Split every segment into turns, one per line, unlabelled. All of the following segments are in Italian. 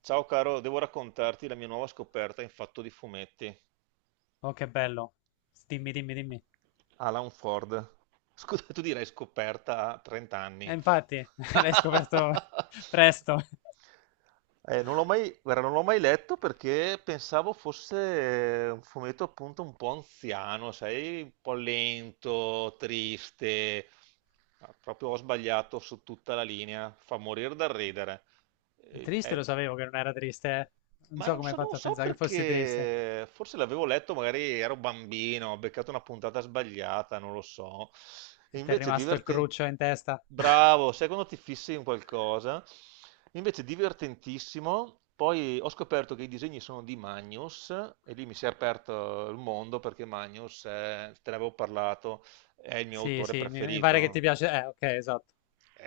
Ciao caro, devo raccontarti la mia nuova scoperta in fatto di fumetti.
Oh, che bello. Dimmi, dimmi, dimmi.
Alan Ford. Scusa, tu direi scoperta a 30
E
anni.
infatti, l'hai scoperto presto.
Non l'ho mai, guarda, non l'ho mai letto perché pensavo fosse un fumetto appunto un po' anziano, sai, un po' lento, triste. Ma proprio ho sbagliato su tutta la linea. Fa morire dal ridere. Eh,
Triste lo
eh,
sapevo che non era triste, eh. Non
Ma
so
non
come hai
so, non
fatto a
so
pensare che fossi triste.
perché, forse l'avevo letto, magari ero bambino, ho beccato una puntata sbagliata, non lo so. E
E ti è
invece
rimasto il
divertente.
cruccio in testa.
Bravo, sai quando ti fissi in qualcosa? Invece divertentissimo, poi ho scoperto che i disegni sono di Magnus e lì mi si è aperto il mondo perché Magnus, te ne avevo parlato, è il mio
Sì,
autore
sì, mi pare che ti
preferito,
piace. Ok, esatto.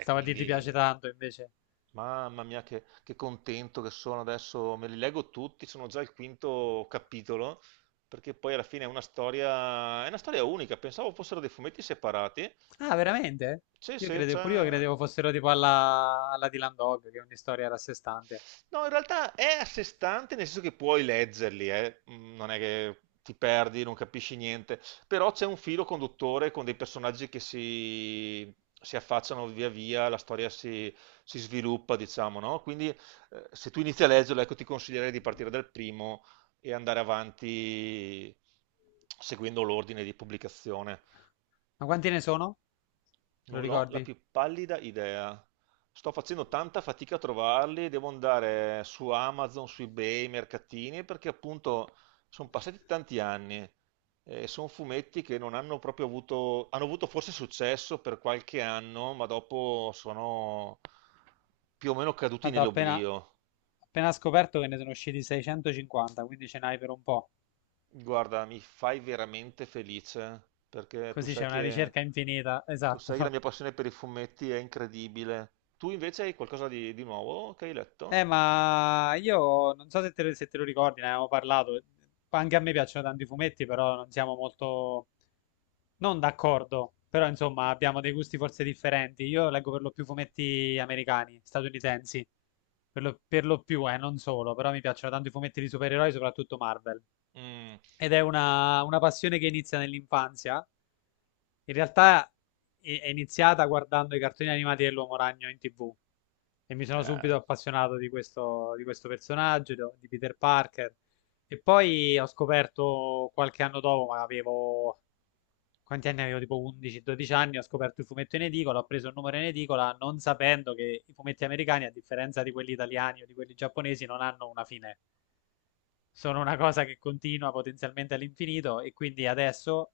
e
a dire ti
quindi.
piace tanto, invece.
Mamma mia, che contento che sono adesso, me li leggo tutti, sono già al quinto capitolo, perché poi alla fine è una storia unica, pensavo fossero dei fumetti separati.
Ah, veramente?
Sì,
Io
sì,
credevo, pure io
c'è.
credevo fossero tipo alla Dylan Dog, che è ogni storia era a sé stante.
No, in realtà è a sé stante, nel senso che puoi leggerli, eh. Non è che ti perdi, non capisci niente, però c'è un filo conduttore con dei personaggi che si affacciano via via, la storia si sviluppa, diciamo, no? Quindi se tu inizi a leggerlo, ecco, ti consiglierei di partire dal primo e andare avanti seguendo l'ordine di pubblicazione.
Ma quanti ne sono? Te lo
Non l'ho la
ricordi?
più pallida idea. Sto facendo tanta fatica a trovarli, devo andare su Amazon, su eBay, mercatini, perché appunto sono passati tanti anni e sono fumetti che non hanno proprio avuto, hanno avuto forse successo per qualche anno, ma dopo sono più o meno caduti
Guarda, ho appena,
nell'oblio.
appena scoperto che ne sono usciti 650, quindi ce n'hai per un po'.
Guarda, mi fai veramente felice perché tu
Così c'è
sai
una
che,
ricerca infinita,
tu sai che la
esatto.
mia passione per i fumetti è incredibile. Tu invece hai qualcosa di nuovo che hai letto?
Ma io non so se te lo ricordi, ne avevamo parlato. Anche a me piacciono tanti fumetti, però non siamo molto, non d'accordo, però insomma abbiamo dei gusti forse differenti. Io leggo per lo più fumetti americani, statunitensi. Per lo più, non solo, però mi piacciono tanto i fumetti di supereroi, soprattutto Marvel.
Mm,
Ed è una passione che inizia nell'infanzia. In realtà è iniziata guardando i cartoni animati dell'Uomo Ragno in TV e mi sono
eh,
subito appassionato di questo, personaggio, di Peter Parker. E poi ho scoperto qualche anno dopo, ma avevo. Quanti anni avevo? Tipo 11-12 anni, ho scoperto il fumetto in edicola, ho preso il numero in edicola non sapendo che i fumetti americani, a differenza di quelli italiani o di quelli giapponesi, non hanno una fine. Sono una cosa che continua potenzialmente all'infinito e quindi adesso,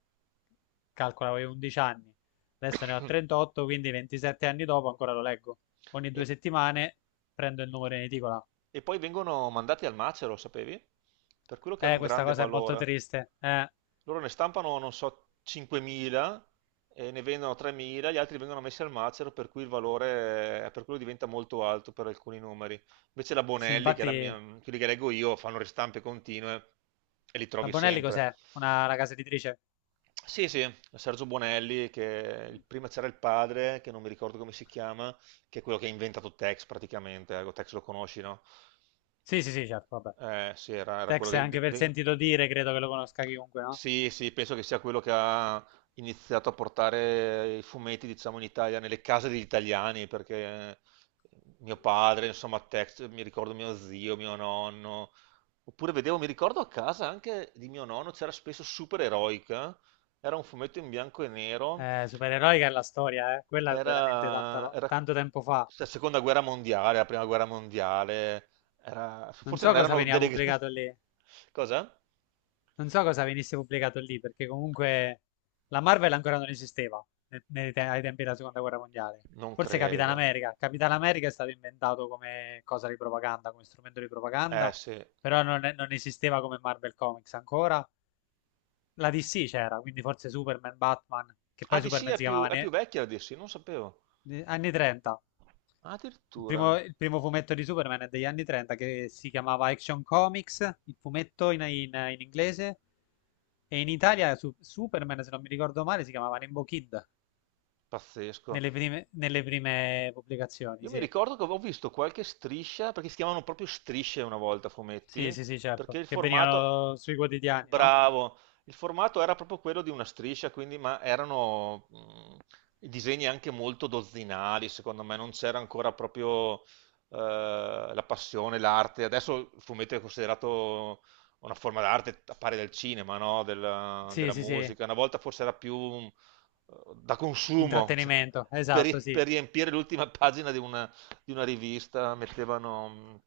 calcola, avevo 11 anni, adesso ne ho 38, quindi 27 anni dopo ancora lo leggo. Ogni
E
due settimane prendo il numero in edicola.
E poi vengono mandati al macero, sapevi? Per quello che hanno un
Questa
grande
cosa è molto
valore.
triste.
Loro ne stampano, non so, 5.000 e ne vendono 3.000, gli altri vengono messi al macero, per cui il valore, per quello diventa molto alto per alcuni numeri. Invece la
Sì,
Bonelli, che è la
infatti.
mia, quelli che leggo io, fanno ristampe continue e li
La
trovi
Bonelli
sempre.
cos'è? Una casa editrice?
Sì, sì, Sergio Bonelli, che prima c'era il padre, che non mi ricordo come si chiama, che è quello che ha inventato Tex praticamente, ecco, Tex lo conosci, no?
Sì, sì, sì, certo, vabbè.
Sì, era quello
Tex è
dei,
anche per
dei-
sentito dire, credo che lo conosca chiunque, no?
Sì, sì, penso che sia quello che ha iniziato a portare i fumetti, diciamo, in Italia, nelle case degli italiani, perché mio padre, insomma, Tex, mi ricordo mio zio, mio nonno, oppure vedevo, mi ricordo a casa anche di mio nonno, c'era spesso Super Eroica, era un fumetto in bianco e nero,
Supereroica è la storia, eh. Quella è
era,
veramente
era
tanto tempo fa.
la seconda guerra mondiale, la prima guerra mondiale,
Non
forse
so
non
cosa
erano
veniva
delle grandi.
pubblicato lì.
Cosa?
Non so cosa venisse pubblicato lì, perché comunque la Marvel ancora non esisteva ai tempi della Seconda Guerra Mondiale.
Non
Forse Capitan
credo.
America. Capitan America è stato inventato come cosa di propaganda, come strumento di
Eh
propaganda,
sì.
però non esisteva come Marvel Comics ancora. La DC c'era, quindi forse Superman, Batman, che
Ah,
poi
DC
Superman
è
si
più,
chiamava
è più vecchia la DC, non sapevo.
anni 30.
Ah,
Il primo,
addirittura.
il primo fumetto di Superman è degli anni 30 che si chiamava Action Comics, il fumetto in inglese, e in Italia Superman, se non mi ricordo male, si chiamava Rainbow Kid
Pazzesco.
nelle prime pubblicazioni,
Io mi
sì.
ricordo che avevo visto qualche striscia, perché si chiamavano proprio strisce una volta,
Sì,
fumetti,
sì, sì,
perché
certo,
il
che
formato,
venivano sui quotidiani, no?
bravo, il formato era proprio quello di una striscia, quindi, ma erano i disegni anche molto dozzinali, secondo me, non c'era ancora proprio la passione, l'arte. Adesso il fumetto è considerato una forma d'arte a pari del cinema, no? Della,
Sì,
della
sì, sì,
musica. Una volta forse era più da consumo.
intrattenimento,
Per,
esatto,
ri-
sì.
per riempire l'ultima pagina di una, rivista mettevano,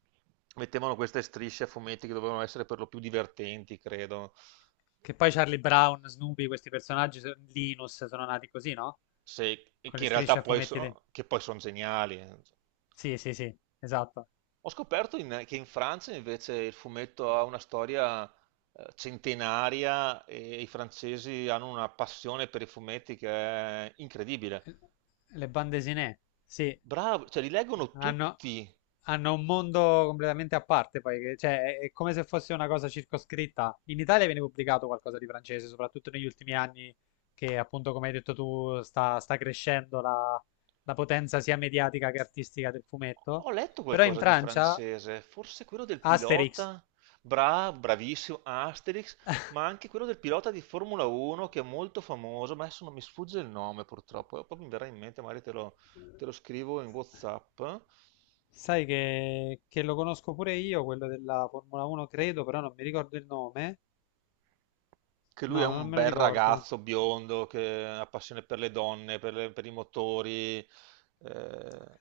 mettevano queste strisce a fumetti che dovevano essere per lo più divertenti, credo,
Che poi
che,
Charlie Brown, Snoopy, questi personaggi, Linus, sono nati così, no?
se-
Con
che
le
in
strisce
realtà
a
poi
fumetti.
sono, che poi sono geniali.
Sì, sì, sì, esatto.
Ho scoperto che in Francia invece il fumetto ha una storia centenaria e i francesi hanno una passione per i fumetti che è incredibile.
Le bande desinè, sì,
Bravo, cioè li leggono
hanno,
tutti.
hanno un mondo completamente a parte, poi, cioè, è come se fosse una cosa circoscritta. In Italia viene pubblicato qualcosa di francese, soprattutto negli ultimi anni, che appunto, come hai detto tu, sta crescendo la potenza sia mediatica che artistica del fumetto.
Ho letto
Però in
qualcosa di
Francia,
francese, forse quello del
Asterix,
pilota, bravissimo, Asterix, ma anche quello del pilota di Formula 1 che è molto famoso, ma adesso non mi sfugge il nome purtroppo, poi mi verrà in mente, magari te lo scrivo in WhatsApp,
sai che lo conosco pure io, quello della Formula 1, credo, però non mi ricordo il nome.
che lui è
No, non
un
me lo
bel
ricordo.
ragazzo biondo che ha passione per le donne, per, per i motori,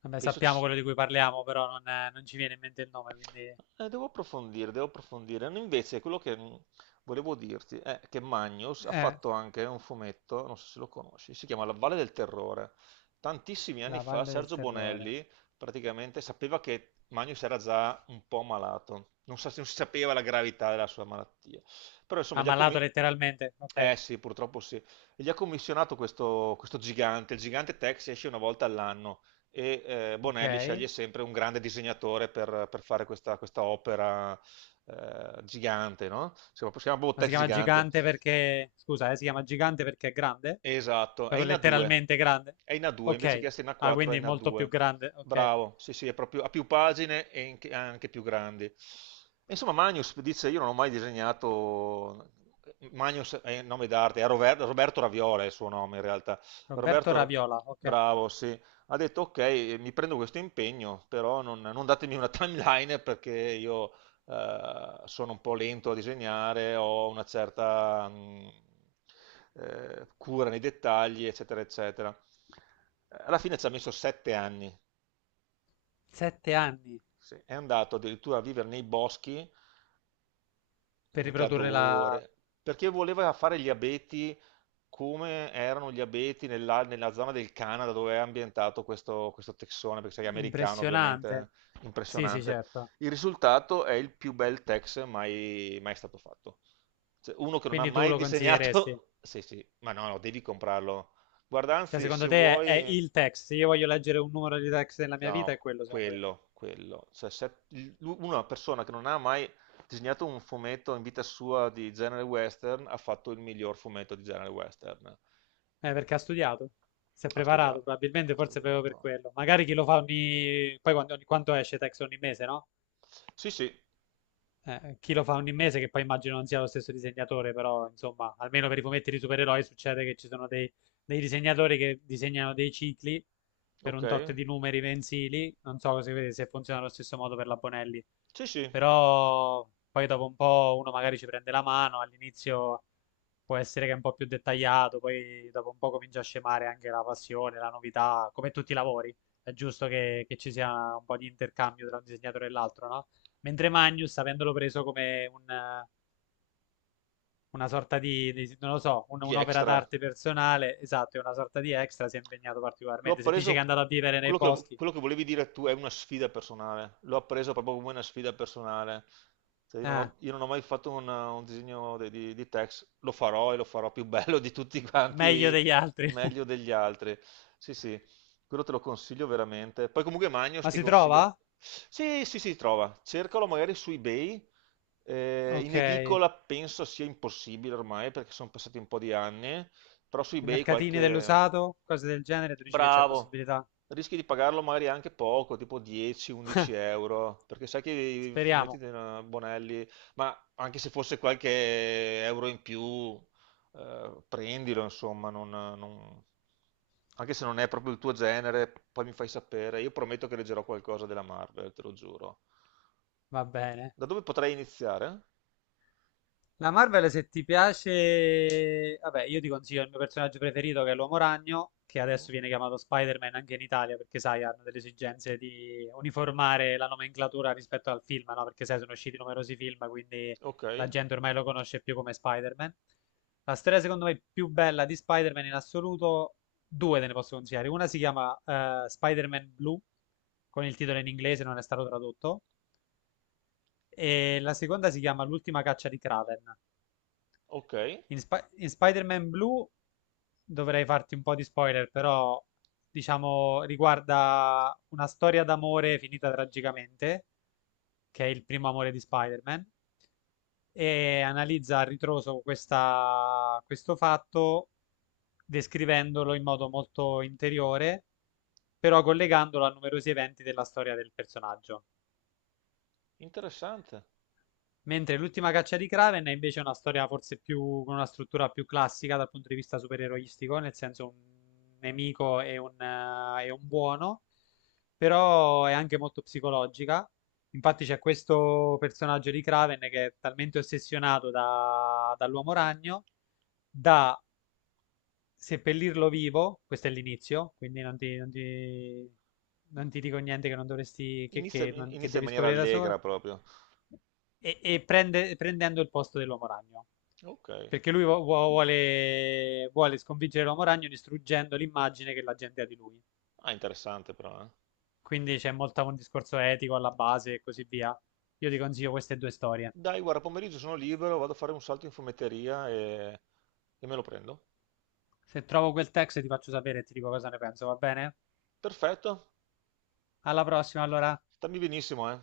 Vabbè,
penso
sappiamo
ci-
quello di cui parliamo, però non ci viene in mente il nome, quindi.
Devo approfondire, devo approfondire. No, invece, quello che volevo dirti è che Magnus ha
Eh,
fatto anche un fumetto, non so se lo conosci, si chiama La Valle del Terrore. Tantissimi anni
la
fa
Valle del
Sergio
Terrore.
Bonelli praticamente sapeva che Magnus era già un po' malato, non, non si sapeva la gravità della sua malattia. Però insomma, gli ha
Ammalato letteralmente, ok,
eh sì, purtroppo sì. Gli ha commissionato questo, questo gigante, il gigante Tex esce una volta all'anno e Bonelli
ok.
sceglie sempre un grande disegnatore per fare questa, opera gigante, no? Si chiama
Ma
proprio
si
Tex
chiama
Gigante.
gigante perché. Scusa, si chiama gigante perché è grande?
Esatto, è
Proprio
in A2,
letteralmente grande?
è in A2, invece che
Ok.
essere in
Ah,
A4 è
quindi
in
molto più
A2.
grande, ok.
Bravo, sì sì, è proprio, ha più pagine e anche più grandi. E insomma, Magnus dice, io non ho mai disegnato, Magnus è il nome d'arte, è Roberto Raviola è il suo nome in realtà.
Roberto
Roberto,
Raviola, ok.
bravo, sì, ha detto ok, mi prendo questo impegno, però non datemi una timeline perché io sono un po' lento a disegnare, ho una certa cura nei dettagli, eccetera, eccetera. Alla fine ci ha messo 7 anni,
7 anni
sì. È andato addirittura a vivere nei boschi,
per
Un
riprodurre la.
Cadore, perché voleva fare gli abeti come erano gli abeti nella, zona del Canada dove è ambientato questo texone, perché sei americano
Impressionante.
ovviamente,
Sì, sì,
impressionante.
certo.
Il risultato è il più bel tex mai, mai stato fatto. Cioè, uno che non ha
Quindi tu
mai
lo consiglieresti?
disegnato, sì sì, ma no, no, devi comprarlo. Guarda,
Cioè,
anzi, se
secondo te è
vuoi.
il text? Se io voglio leggere un numero di text nella mia vita, è
No,
quello, secondo
quello, quello. Cioè, se una persona che non ha mai disegnato un fumetto in vita sua di genere western ha fatto il miglior fumetto di genere western.
te? Perché ha studiato? Si è
Ha
preparato,
studiato.
probabilmente,
Ha
forse proprio per
studiato.
quello. Magari chi lo fa ogni. Poi quanto esce text ogni mese, no?
Sì, sì,
Chi lo fa ogni mese, che poi immagino non sia lo stesso disegnatore, però, insomma, almeno per i fumetti di supereroi succede che ci sono dei disegnatori che disegnano dei cicli per
ok.
un tot di numeri mensili. Non so se funziona allo stesso modo per la Bonelli.
Sì, sì,
Però poi dopo un po' uno magari ci prende la mano, all'inizio può essere che è un po' più dettagliato, poi dopo un po' comincia a scemare anche la passione, la novità, come tutti i lavori, è giusto che ci sia un po' di intercambio tra un disegnatore e l'altro, no? Mentre Magnus, avendolo preso come una sorta non lo so,
di
un'opera
extra.
d'arte personale, esatto, è una sorta di extra, si è impegnato
L'ho
particolarmente. Se dice che è
appreso,
andato a vivere nei
quello che,
boschi,
quello che volevi dire tu è una sfida personale, l'ho appreso proprio come una sfida personale. Cioè, io non
eh,
ho, io non ho mai fatto un disegno di text, lo farò e lo farò più bello di tutti
meglio
quanti,
degli altri.
meglio degli altri. Sì, sì, quello te lo consiglio veramente. Poi comunque Magnos
Ma
ti
si
consiglio.
trova?
Sì, sì, sì, trova, cercalo magari su eBay. In
Ok.
edicola penso sia impossibile ormai perché sono passati un po' di anni, però su
I
eBay
mercatini
qualche.
dell'usato, cose del genere, tu dici che c'è
Bravo!
possibilità?
Rischi di pagarlo magari anche poco, tipo 10-11 euro, perché sai che i fumetti
Speriamo.
di Bonelli, ma anche se fosse qualche euro in più, prendilo, insomma, non- non- anche se non è proprio il tuo genere, poi mi fai sapere. Io prometto che leggerò qualcosa della Marvel, te lo giuro.
Va bene.
Da dove potrei iniziare?
La Marvel, se ti piace, vabbè, io ti consiglio il mio personaggio preferito che è l'Uomo Ragno, che
Mm,
adesso viene chiamato Spider-Man anche in Italia, perché sai, hanno delle esigenze di uniformare la nomenclatura rispetto al film, no? Perché sai, sono usciti numerosi film, quindi
ok,
la gente ormai lo conosce più come Spider-Man. La storia, secondo me, più bella di Spider-Man in assoluto, due te ne posso consigliare. Una si chiama Spider-Man Blue, con il titolo in inglese, non è stato tradotto, e la seconda si chiama L'ultima caccia di Kraven.
ok,
In Spider-Man Blue dovrei farti un po' di spoiler, però diciamo riguarda una storia d'amore finita tragicamente, che è il primo amore di Spider-Man, e analizza a ritroso questo fatto descrivendolo in modo molto interiore, però collegandolo a numerosi eventi della storia del personaggio.
interessante.
Mentre l'ultima caccia di Kraven è invece una storia forse più con una struttura più classica dal punto di vista supereroistico, nel senso un nemico e un buono, però è anche molto psicologica. Infatti c'è questo personaggio di Kraven che è talmente ossessionato dall'Uomo Ragno da seppellirlo vivo, questo è l'inizio, quindi non ti dico niente che non dovresti,
Inizia,
che non- che
inizia in
devi
maniera
scoprire da
allegra
solo
proprio.
prendendo il posto dell'Uomo Ragno.
Ok.
Perché lui vuole sconfiggere l'Uomo Ragno distruggendo l'immagine che la gente ha di lui.
Ah, interessante però, eh.
Quindi c'è molto un discorso etico alla base e così via. Io ti consiglio queste due storie.
Dai, guarda, pomeriggio sono libero, vado a fare un salto in fumetteria e me lo prendo.
Se trovo quel text ti faccio sapere e ti dico cosa ne penso, va bene?
Perfetto.
Alla prossima, allora.
Stammi benissimo, eh.